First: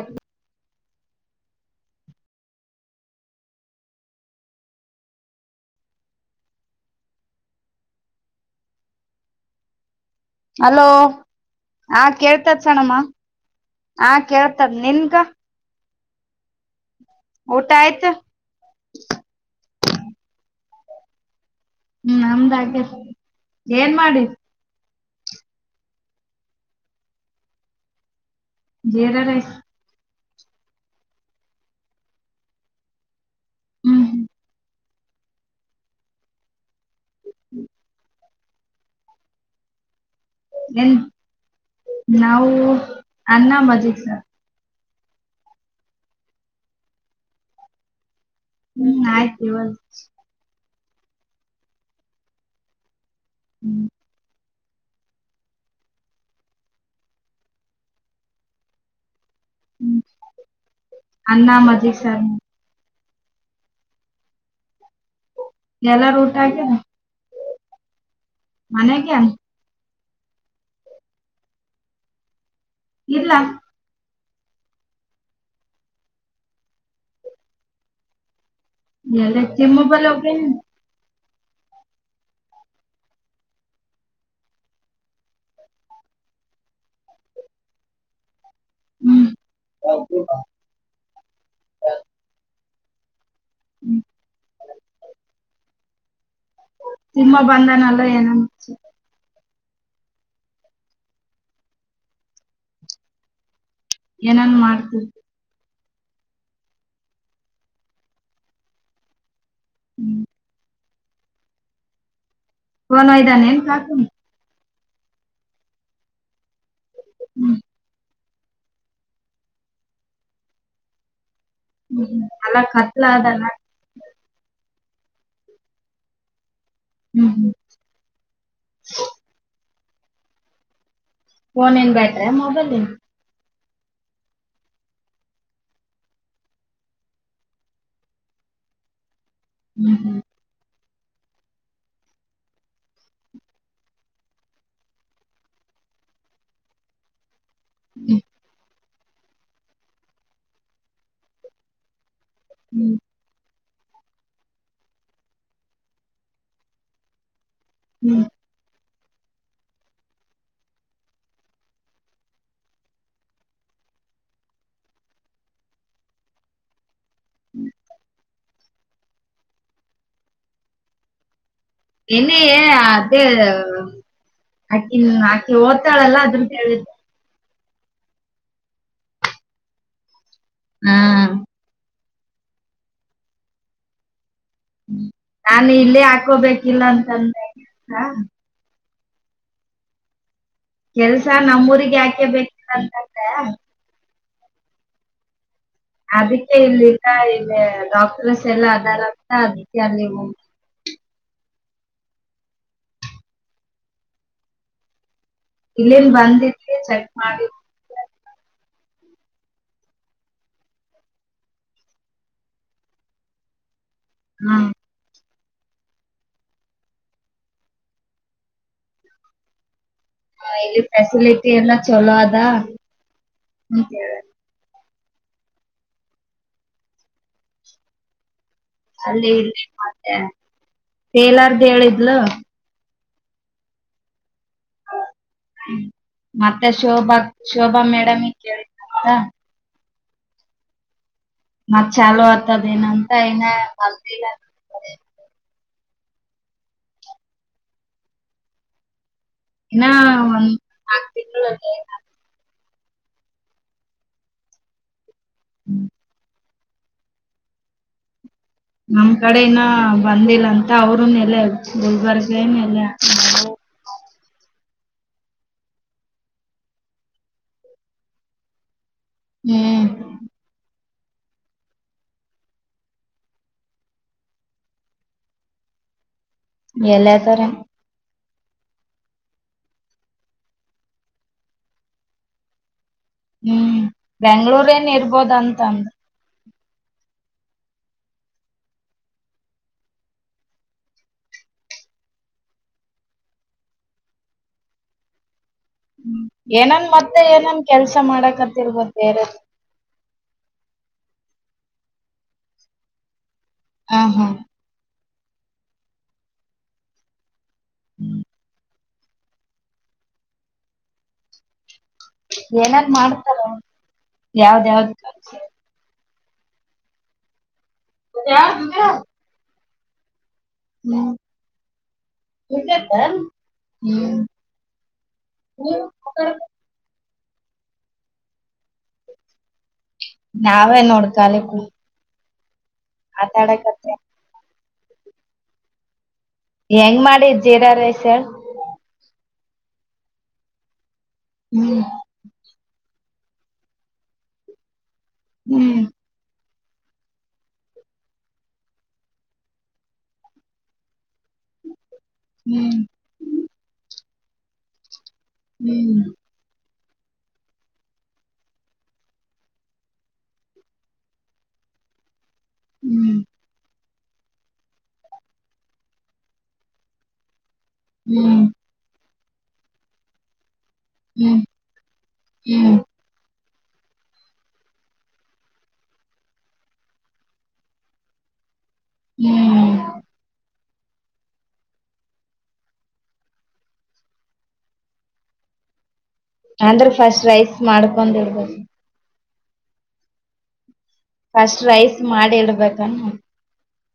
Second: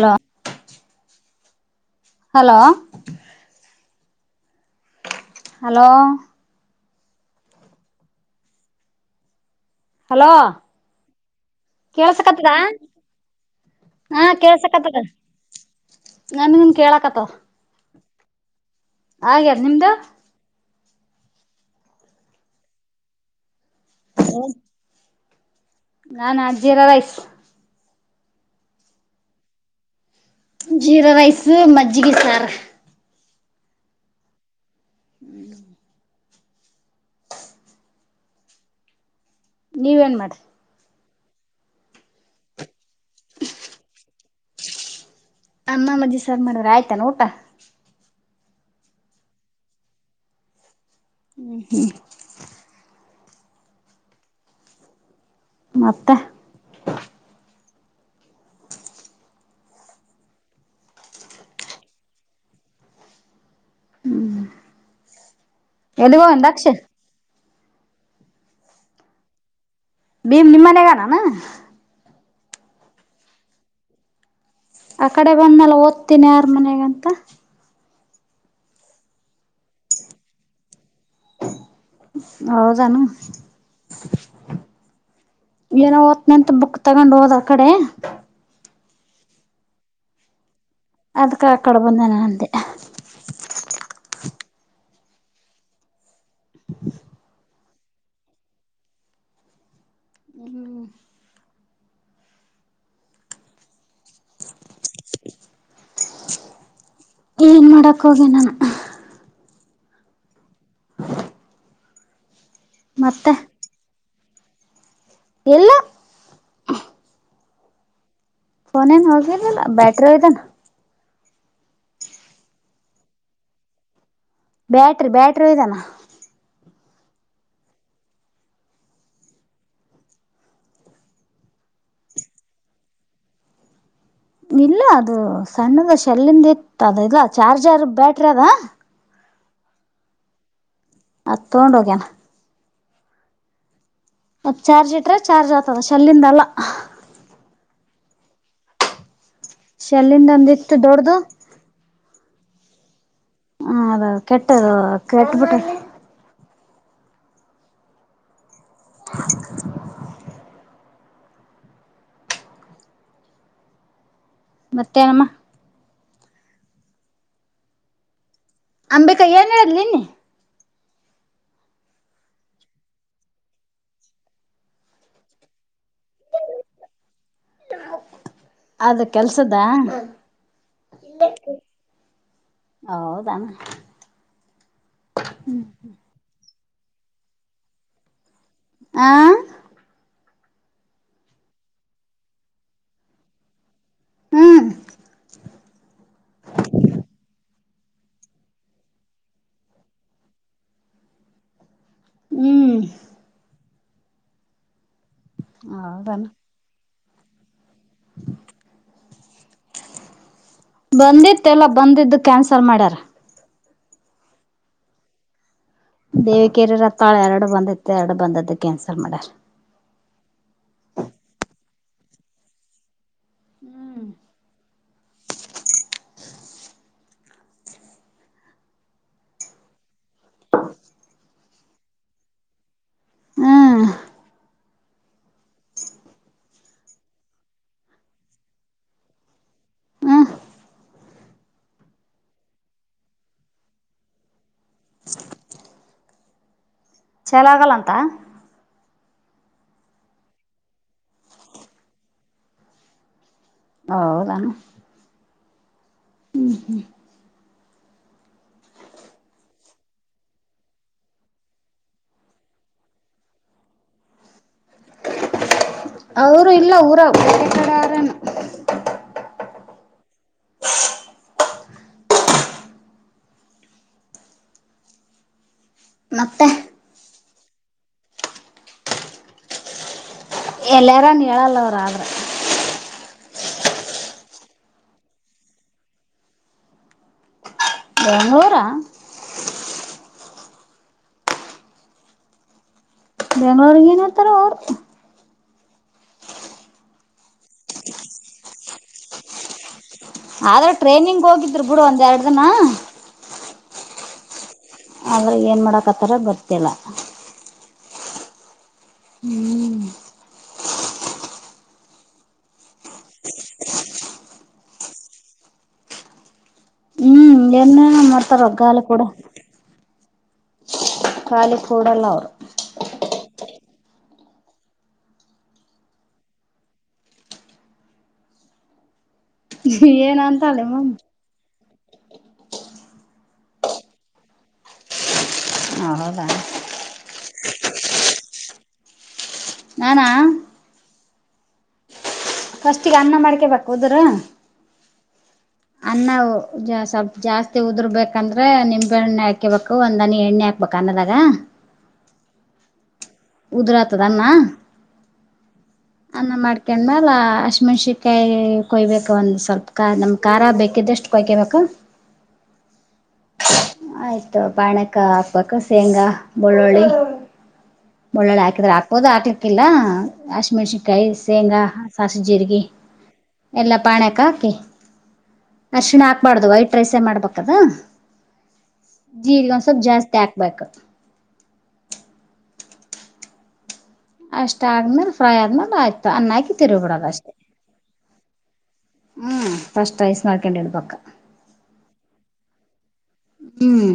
Hello. Hello. Hello. Hello hello ಹಾ ಕೇಳ್ಸಕತ್ತದ ಕೇಳ್ತದ ಕಣಮ್ಮ. ಹಾ ಕೆಳಸ್ತದ ನಿನ್ಗೆ. ನನ್ಗುನ ಕೇಳಕತ್ತವ. ಊಟ ಆಯ್ತು. ಹಾಗ್ಯಾದಾ ನಿಮ್ದು. ನಮ್ದು ಆಗ್ಯತಾ, ಏನ್ ಮಾಡಿದ್ದೆ. ಹ. [unintelligible] ನಾನ jeera rice. Jeera rice. Jeera rice ಮಜ್ಜಿಗೆ ಸಾರ. [inaudible] [inaudible] [inaudible] ನೀವ ಏನ್ ಮಾಡಿರಿ. ಎನ್ ನಾವು ಅನ್ನ ಮಜ್ಜಿಗಿ ಸಾರ್. ಅನ್ನ ಮಜ್ಜಿಗ ಸರ್ ಮಾಡ್ರೆ ಆಯ್ತಾನ ಊಟಾ. ಹ್ಮ್ ಆಯ್ತ್ ಇವಗ. [inaudible] [inaudible] ಮತ್ತೆ. ಹ್ಮ ಅನ್ನ ಮಜ್ಜಿಗಿ ಸಾರ. [inaudible] ಎಲ್ಲಾರ ಎಲ್ಲಿಗೋ ಊಟ ದಕ್ಷ ಆಗ್ಯಾದ. ಮನೆಗೆ ಆನ. ಭಿಮ್ ನಿಮ್ಮ ಮನೆಗ್ಯಾ ಅನಾ ಏನ್. ಇಲ್ಲ. ಆ ಕಡೆ ಬಂದ್ಲ್ಲ ಓದ್ತೀನಿ ಯಾರ ಮನೆಗಂತ. ಎಲ್ಲೇ [unintelligible] ಬಲ್ಲಿ ಹೋಗೇನೆ. ಹೌದನು. ಏನೋ ಓದ್ನ ಅಂತ ಬುಕ್ ತಗೊಂಡ್ ಹೋದ್ ಆ ಕಡೆ. [inaudible] ಅದ್ಕ ಆ ಕಡೆ ಬಂದಾನ ಅಂದೆ. [inaudible] ತಿಮ್ಮ ಬಂದನಲ್ಲ ಏನನು. [inaudible] ಏನನ್ ಮಾಡ್ತ. ಏನು ಮಾಡೋಕ್ಕ ಹೋಗಿ ಏನು. [inaudible] ಫೋನ್ ಮತ್ತೆ ವೈದಾನೇನು ಕಾಕಿ. ಇಲ್ಲ. [inaudible] ಫೋನೇನ್ ಹೋಗಿಲ್ಲ ಬ್ಯಾಟರಿ ವೈದನಾ. ಹ್ಮ್ ಹ್ಮ್ ಅಲ್ಲ ಕತ್ಲ ಅದಲ್ಲ. Battery battery ವೈದನಾ. [inaudible] ಫೋನ್ ನಿನ್ ಬ್ಯಾಟ್ರೆ ಮೊಬೈಲ್ ನಿನ್. ಇಲ್ಲ ಅದು ಸಣ್ಣದ ಶೆಲ್ಲಿಂದ ಇತ್ತು ಅದ ಇಲ್ಲ ಚಾರ್ಜರ್ ಬ್ಯಾಟ್ರಿ ಅದ. [inaudible] ಅದು ತೊಗೊಂಡು ಹೋಗ್ಯಾನ. ಅದ ಚಾರ್ಜ್ ಇಟ್ರೆ ಚಾರ್ಜ್ ಆಗ್ತದ ಶಲ್ಲಿಂದಲ್ಲ. [inaudible] ಶಲ್ಲಿಂದ ಅಂದ ಇತ್ತು ದೊಡ್ಡ್ದ. ಹ್ಮ ಹ್ಮ ಅದು ಕೆಟ್ಟದು ಕೆಟ್ಟಬಿಟ್ಟದ. ಹ್ಮ್ [unintelligible] ಮತ್ತೇನಮ್ಮ, ಹ್ಮ್ ಅಂಬಿಕಾ ಏನು ಹೇಳಿದ್ಲು ನಿನ್ನೆ. ನಿನ್ನೆ ಅದೇ ಅಕಿ ಅಕಿಹೋಗ್ತಾಳಲ್ಲ ಅದುರ್ದು ಹೇಳಿದ್ಲು. ಅದು ಕೆಲಸದ. ಹ್ಮ ಹೌದೇನು ನಾನಿಲ್ಲೆ ಹಾಕೋಬೇಕ್ ಇಲ್ಲಾ ಅಂತ ಅಂದೆ ಕೆಲಸ. ಹಾಂ ಕೆಲಸ ನಮ್ಮೂರಿಗೆ ಆಕ್ಯಾ ಬೇಕಿಲ್ಲ ಅಂತ ಅಂದೆ. ಹ್ಮ್ ಅದಿಕ್ಕೆ ಇಲ್ಲೆಲ್ಲ ಇಲ್ಲಿ ಡಾಕ್ಟರ್ಸ್ ಎಲ್ಲ ಅದರ ಅಂತ ಅದಕ್ಕೆ ಅಲ್ಲಿ ಹೋಗಿ. ಹ್ಮ್ ಇಲ್ಲೇನ್ ಹೌದನ ಬಂದೈತೆ ಚೆಕ್ ಮಾಡೈತೆ. ಬಂದಿತ್ತು ಎಲ್ಲಾ ಬಂದಿದ್ದು ಕ್ಯಾನ್ಸಲ್ ಮಾಡ್ಯಾರ. ಹ್ಮ ದೇವಿಕೇರ ರತ್ತಾಳ ಎರಡು ಬಂದಿತ್ತು ಎರಡು ಬಂದದ್ದು ಕ್ಯಾನ್ಸಲ್ ಮಾಡ್ಯಾರ. ಹಾ ಇಲ್ಲಿ ಫೆಸಿಲಿಟಿ ಎಲ್ಲಾ ಚಲೋ ಅದಾ. ಅಲ್ಲಿ ಇಲ್ಲಿ ಮತ್ತೆ ಟೇಲರ್ದು ಹೇಳಿದ್ಲು. ಹ್ಮ್ ಹ್ಮ ಮತ್ತೆ ಶೋಭಾ ಶೋಭಾ ಮೇಡಂಗ ಕೇಳಿದ್ಳು ಅಂತ. ಹ್ಮ್ ಮತ್ತು ಚಾಲು ಆಗ್ತದ ಏನ್ ಅಂತ. [inaudible] ಚಲೋ ಆಗಲ್ಲ ಅಂತ. ಇನ್ನ ಒಂದ್ ನಾಲ್ಕು ತಿಂಗಳ ಟೈಮ್. ಹೌದೇನು. ಹ್ಮ್ ಹ್ಮ ಹ್ಮ್ ನಮ್ ಕಡೆ ಇನ್ನಾ ಬಂದಿಲ್ಲ ಅಂತ ಅವ್ರರುನು ಎಲ್ಲೆ ಗುಲ್ಬರ್ಗ ಎನ್ ಎಲ್ಲೆ ಅಂದರಂತ. ಅವರು ಇಲ್ಲ ಊರಾಗ ಬೇರೆ ಕಡೆ ಹಾರ ಏನು. ಹ್ಮ್ [inaudible] ಮತ್ತೆ ಎಲ್ಲಿ ಆತಾರೇನು. ಎಲ್ಲಿ ಆರಾ ಏನ್ ಹೇಳಲ್ಲ ಅವರು ಆದ್ರಾ. ಹ್ಮ್ ಬೆಂಗಳೂರ್ ಏನ್ ಇರ್ಬೋದ ಅಂತ ಅಂದ್ರು. ಬೆಂಗಳೂರು ಹಾ, ಬೆಂಗಳೂರಿಗೆ ಏನ್ ಇರ್ತಾರವ ಅವರು. ಹ್ಮ ಏನನ್ ಮತ್ತೆ ಏನನ್ನ ಕೆಲಸ ಮಾಡಕಂತ ಇರಬಹುದು ಬೇರೆ. ಆದ್ರೆ ಟ್ರೈನಿಂಗ್ ಹೋಗಿದ್ರು ಬಿಡು ಒಂದೆರಡು ದಿನ. ಹಾ ಹಾ ಆದ್ರೆ ಏನ್ ಮಾಡಾಕತ್ತಾರ ಗೊತ್ತಿಲ್ಲ. ಹ್ಮ್ ಹ್ಮ್ ಏನಾರ ಮಾಡ್ತಾರ ಯಾವ್ದ ಯಾವ್ದ ಹ್ಮ್ ಏನೇನ ಮಾಡ್ತಾರ ರೊಕ್ಕ ಅಲ್ಲಿ ಕೊಡು ಹ್ಮ್ ಖಾಲಿ ಕೂಡಲ್ಲ ಅವ್ರು ಹ್ಮ ಏನಂತಾಳೆ ನಾವೇ ನೋಡ್ ಮಮ್ಮ ಖಾಲಿ ಆಟ್ ಆಡಕತ್ತಿನಿ ಹೌದಾ ಹೆಂಗ ಮಾಡಿದ್ ಜೀರಾ ರೈಸ್ ನಾನಾ ಹ್ಮ್ ಫಸ್ಟಿಗೆ ಅನ್ನ ಮಾಡ್ಕೇಬೇಕು ಉದ್ರ ಹ್ಮ್ ಸ್ವಲ್ಪ್ ಜಾಸ್ತಿ ಉದುರ್ಬೇಕಂದ್ರೆ ನಿಂಬೆಹಣ್ಣ ಹಾಕಿಬೇಕು ಒಂದ ಹನಿ ಎಣ್ಣೆ ಹಾಕ್ಬೇಕು ಅನ್ನದಾಗ ಹ್ಮ್ ಉದರ ಆತದ ಅನ್ನ ಹ್ಮ್ ಅನ್ನ ಮಾಡ್ಕೊಂಡ್ ಮ್ಯಾಲ ಹ ಶಿಮೆಣ್ಸಿಕಾಯಿ ಕೊಯ್ಬೇಕ ಒಂದ್ ಸ್ವಲ್ಪ ನಮ್ ಖಾರ ಬೇಕಿದಷ್ಟು ಕೊಯ್ಕೊಬೇಕ [unintelligible] ಹ್ಮ್ ಆಯ್ತು ಪಾನೆಕ್ಕ ಹಾಕ್ಬೇಕ ಶೇಂಗಾ ಬೆಳ್ಳುಳ್ಳಿ ಬಳ್ಳೊಳ್ಳಿ ಹ್ಮ್ ಹಾಕಿದ್ರ ಹಾಕ್ಬೋದು ಹಾಕ್ಲಿಕ್ಕಿಲ್ಲ ಹಸಿಮೆಣ್ಸಿನ್ಕಾಯಿ ಹ್ಮ್ ಶೇಂಗಾ ಸಾಸ್ವೆ ಜೀರಗಿ ಹ್ಮ್ ಎಲ್ಲ ಪಾನೇಕ ಹಾಕಿ ಅರ್ಶಣ ಹಾಕ್ಬಾರ್ದು ವೈಟ್ ರೈಸೇ ಮಾಡ್ಬೇಕ ಅದು ಜೀರಿಗೆ ಒಂದ ಹ್ಮ್ ಸ್ವಲ್ಪ್ ಜಾಸ್ತಿ ಹಾಕ್ಬೇಕ ಅಷ್ಟ ಆದ್ಮೇಲೆ ಫ್ರೈ ಆದ್ಮೇಲೆ ಆಯ್ತು ಅನ್ನ ಹಾಕಿ ತಿರುವಿ ಅಂದ್ರೆ ಬಿಡೋದ ಫಸ್ಟ್ ಅಷ್ಟೇ ರೈಸ್ ಮಾಡ್ಕೊಂಡ್ ಇಡಬೇಕ ಹ್ಮ್ ಫಸ್ಟ್ ರೈಸ್ ಹಾಕೊಂಡಿರ ಬೇಕ ಫಸ್ಟ್ ರೈಸ್ ಮಾಡಿ ಇಡಬೇಕ ಏನ್ ಹ್ಮ್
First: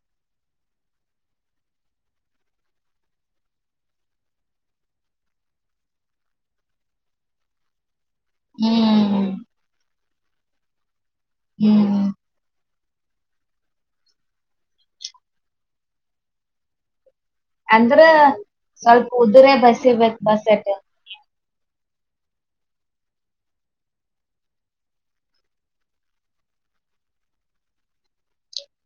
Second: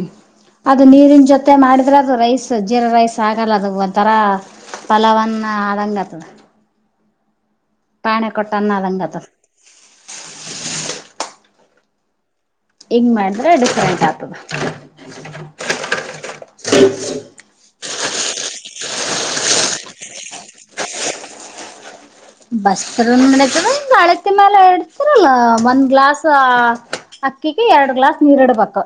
ಅದು ನೀರಿನ ಜೊತೆ ಮಾಡಿದ್ರೆ ಅದು ರೈಸ್ ಜೀರಾ ರೈಸ್ ಆಗಲ್ಲ ಅದು ಒಂಥರಾ ಪಲಾವ್ ಅನ್ನ ಆದಂಗ ಆತದ ಪಾನೇ ಕೊಟ್ಟ ಅನ್ನ ಆದಂಗ ಆತದ ಹ್ಮ್ ಹ್ಮ್ ಹಿಂಗ್ ಮಾಡಿದ್ರೆ ಡಿಫ್ರೆಂಟ್ ಆಗ್ತದೆ [unintelligible] ಅಂದ್ರ ಸ್ವಲ್ಪ ಉದುರ ಬಸಿ ಬೇಕ ಬಸುದ್ರು ಏನ್ ಮಾಡದ್ರು ಮ್ಯಾಲ ಇಡ್ತರಲ್ಲ ಒಂದ್ ಗ್ಲಾಸ್ ಅಕ್ಕಿಗೆ ಎರಡು ಗ್ಲಾಸ್ ನೀರ್ ಇಡಬೇಕ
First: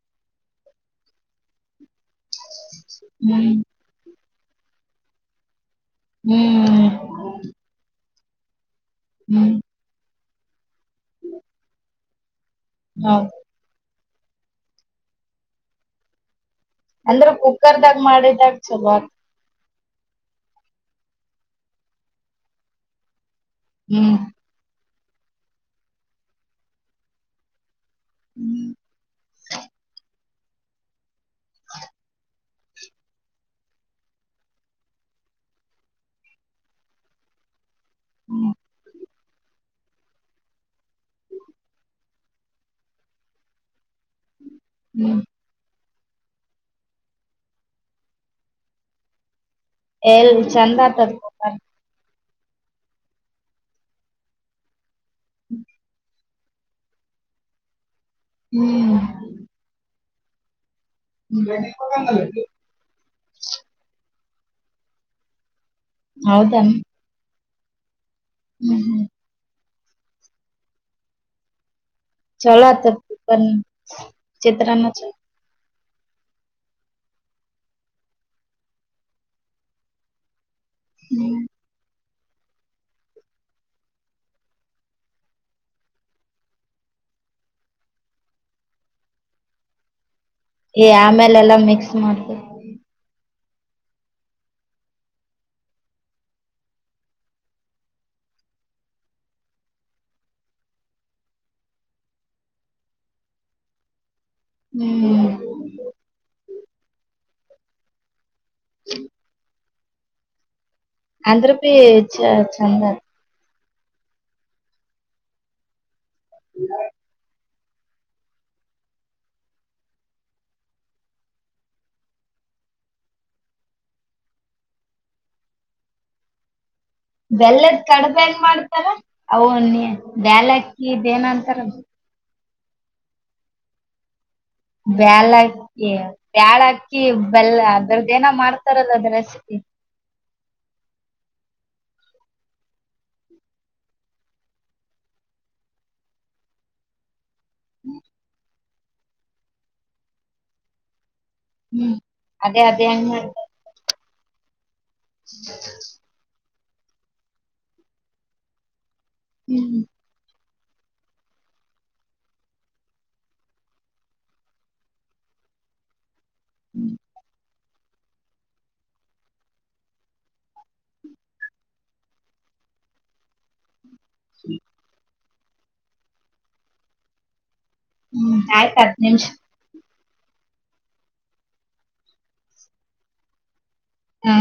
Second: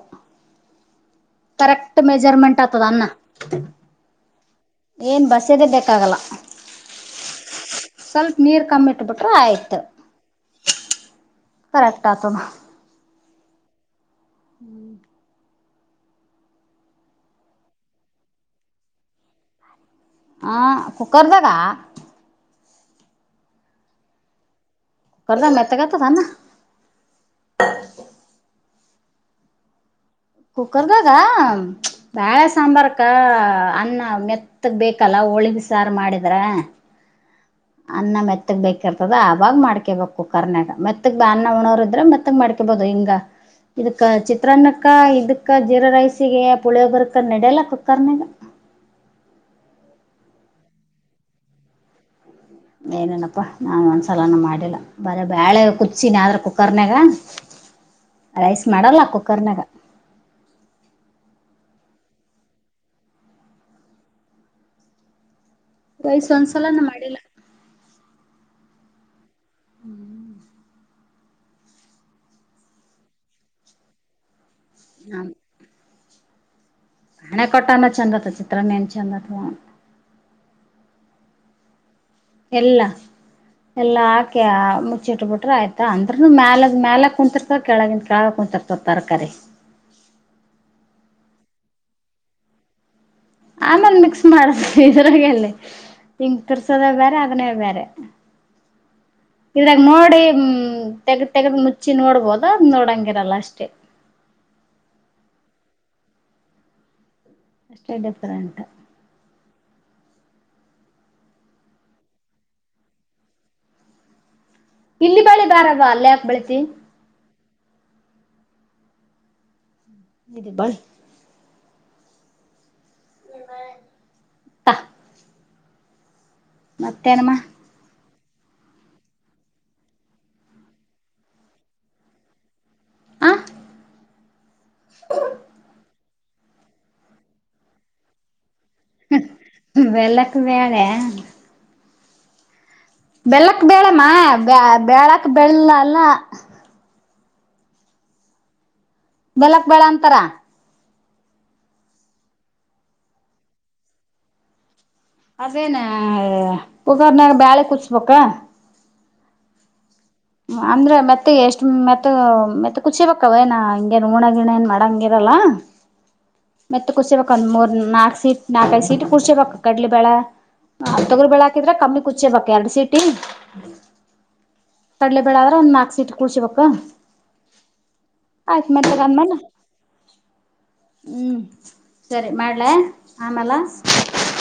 ಕರೆಕ್ಟ್ ಮೆಜರ್ಮೆಂಟ್ ಆಗ್ತದ ಅನ್ನ ಹ್ಮ್ ಏನ್ ಬಸದೆ ಬೇಕಾಗಲ್ಲ ಹ್ಮ್ ಸ್ವಲ್ಪ ನೀರ್ ಕಮ್ಮಿಟ್ಬಿಟ್ರ ಹ್ಮ್ ಆಯ್ತ ಕರೆಕ್ಟ್ ಆಗ್ತದ ಹ್ಮ ಹ್ಹ್ಮ್ಮ್ ಅಂದ್ರ ಕುಕ್ಕರ್ದಾಗ ಮಾಡಿದಾಗ ಚಲೋ ಹ ಕುಕ್ಕರ್ದಾಗ? ಹ್ಮ್ ಬಾರ್ಲ ಮೆತ್ತಗಾತದ ಅನ್ನ. ಹ್ಮ್ಮ್ ಕುಕ್ಕರ್ದಾಗ ಬಾಳ್ ಸಾಂಬಾರ್ ಅಕ್ಕ ಅನ್ನ ಮೆತ್ತಗ್ ಬೇಕಲ್ಲ ಓಳಿಗೆ ಸಾರ್ ಮಾಡಿದ್ರೆ ಅನ್ನ ಮೆತ್ತಗ್ ಬೇಕಿರ್ತದ ಆವಾಗ್ ಮಾಡ್ಕೇಬೇಕ್ ಕುಕ್ಕರ್ನಾಗ ಮೆತ್ತಗ್ ಅನ್ನ ಉಣವ್ರ ಇದ್ರೆ ಮತ್ತಗ್ ಮಾಡ್ಕೊಬಹುದು ಹಿಂಗ ಇದಕ್ಕ ಚಿತ್ರಾನ್ನಕ್ಕ ಇದಕ್ಕ ಜೀರಾ ರೈಸಿಗೆ ಪುಳಿಯೋಗರಕ ನಡೆಯಲ್ಲ ಕುಕ್ಕರ್ನಾಗ. ಎಲ್ ಚಂದ ಆತದ ಏನೇನಪ್ಪಾ ನಾನ್ ಒಂದ್ಸಲಾನ ಮಾಡಿಲ್ಲ. ಬರ ಬ್ಯಾಳೆ ಕುುದುಸಿ ಮಾಡಿಕೊ ಕುಕ್ಕರ್ನಯಾಗ ರೈಸ್ ಹ್ಮ್ ಮಾಡಲ್ಲ ಕುಕ್ಕರ್ನಾಗ. [inaudible] ರೈಸ್ ಹೌದನ್ ಒಂದ್ಸಲಾನ ಮಾಡ್ ಹ್ಮ್ ಹ್ಮ್ ಹ್ಮ್ ಹ್ಹ್ಮ್ಮ್ [unintelligible] ಹಣೆ ಕೊಟ್ಟಾನ ಚಂದತ್ ಚಿತ್ರನ್ನ ಏನ್ ಚಂದತ್ವೋ ಹ್ಮ್ ಎಲ್ಲ ಎಲ್ಲಾಕಿ ಮುಚ್ಚಿಟ್ ಬಿಟ್ರೆ ಆಯ್ತ ಅಂದ್ರನು ಮ್ಯಾಲದ ಮ್ಯಾಲ ಕುಂತಿರ್ತದಿ ಕೆಳಗಿಂದ ಕೆಳಗ ಕುಂತಿರ್ತದೆ. ತರ್ಕಾರಿ ಏ ಆಮೇಲೆಲ್ಲಾ ಮಿಕ್ಸ್ ಮಾಡಿ ಆಮೇಲೆ ಮಿಕ್ಸ್ ಮಾಡ ಇದ್ರಾಗೆಲ್ಲಿ ತಿರಗ್ಸೋದ ಬೇರೆ ಅದನೇ ಬೇರೆ ಇದ್ರಾಗ ನೋಡಿ ಹ್ಮ ತೆಗ್ದ ತೆಗದ ಮುಚ್ಚಿ ನೋಡ್ಬೋದು ಅದ್ರಾಗ್ ನೋಡಂಗಿರಲ್ಲ ಅಷ್ಟೇ. ಹ್ಮ್ಮ್ ಅಷ್ಟೇ ಡಿಫರೆಂಟ್ ಅಂದ್ರಬಿ ಚ ಚಂದ ಇಲ್ಲಿ ಬಳಿ ಬಾರವ ಅಲ್ಲೇ ಯಾಕ್ ಬೆಳಿತಿ ನಿಧಿ ಬಾ ತಾ.. ಮತ್ತೇನು ಬೆಲ್ಲದ್ ಕಡ್ಬ ಹೆಂಗ ಮಾಡ್ತಾರೆ ಅವನ ಬ್ಯಾಲ ಅಕ್ಕಿ ಇದೇನ ಅಂತಾರಲ್ಲ. ಆ ಬ್ಯಾಲಕಿ ಬ್ಯಾಳಕ್ಕಿ ಬೆಲ್ಲ ಅದ್ರುದು ಏನೋ ಮಾಡ್ತಾರಲ್ಲ ಅದ್ರು ರೆಸಿಪಿ ವೆಲ್ಲಕ್ ವೇಳೆ ಬೆಲ್ಲಕ್ ಬೇಳಮ್ಮ ಬ ಬಳಕ್ ಬೆಲ್ಲ ಅಲ್ಲ. ಹ್ಮ್ ಬೆಲಕ್ ಬೇಳೆ ಅಂತರ ಹ್ಮ್ ಅದೇ ಅದೇ ಅಂಗ ಮಾಡು ಅದೇನ ಕುಕ್ಕರ್ರ್ನಾಗ ಬ್ಯಾಳೆ ಕುೂದುಸ್ಬೇಕ? ಹ್ಮ್ ಅಂದ್ರೆ ಮತ್ತೆ ಎಷ್ಟು ಮತ್ತ ಮತ್ತೆ ಕುಷಿಬೇಕವ ನ ಹಿಂಗೇನು ಊಣ ಗಿಣ ಏನ್ ಮಾಡಂಗಿರಲ್ಲ ಮತ್ತತ್ ಕುರ್ಸಬೇಕ ಒಂದ್ ಮೂರ್ ನಾಕ್ ಸೀಟ್ ನಾಕೈ್ ಸೀಟ್ ಕುರ್ಸಿಬೇಕ ಕಡ್ಲಿ ಬ್ಯಾಳ ತೊಗರು ಬೆಳ ಹಾಕಿದ್ರೆ ಕಮ್ಮಿ ಕುಚ್ಚೇ ಬಬೇಕಕ್ ಎರಡ್ ಸೀಟಿ ಹ್ಮ ಕಡ್ಲೆ ಬೆಳಾದ್ರ ಒಂದ್ ನಾಲ್ಕು ಸೀಟ್ ಕುೂಳ್ಸಬಕ್ ಹ್ಮ್ ಆಯ್ತ್ ಹತ್ತ್ ಮೆತ್ತಾಗ ನಿಮಿಷ ಅಂದ್ಮೇಲೆ ಹ್ಞೂ ಸರಿ ಮಾಡಲ ಆಮೇಲ ಹಾ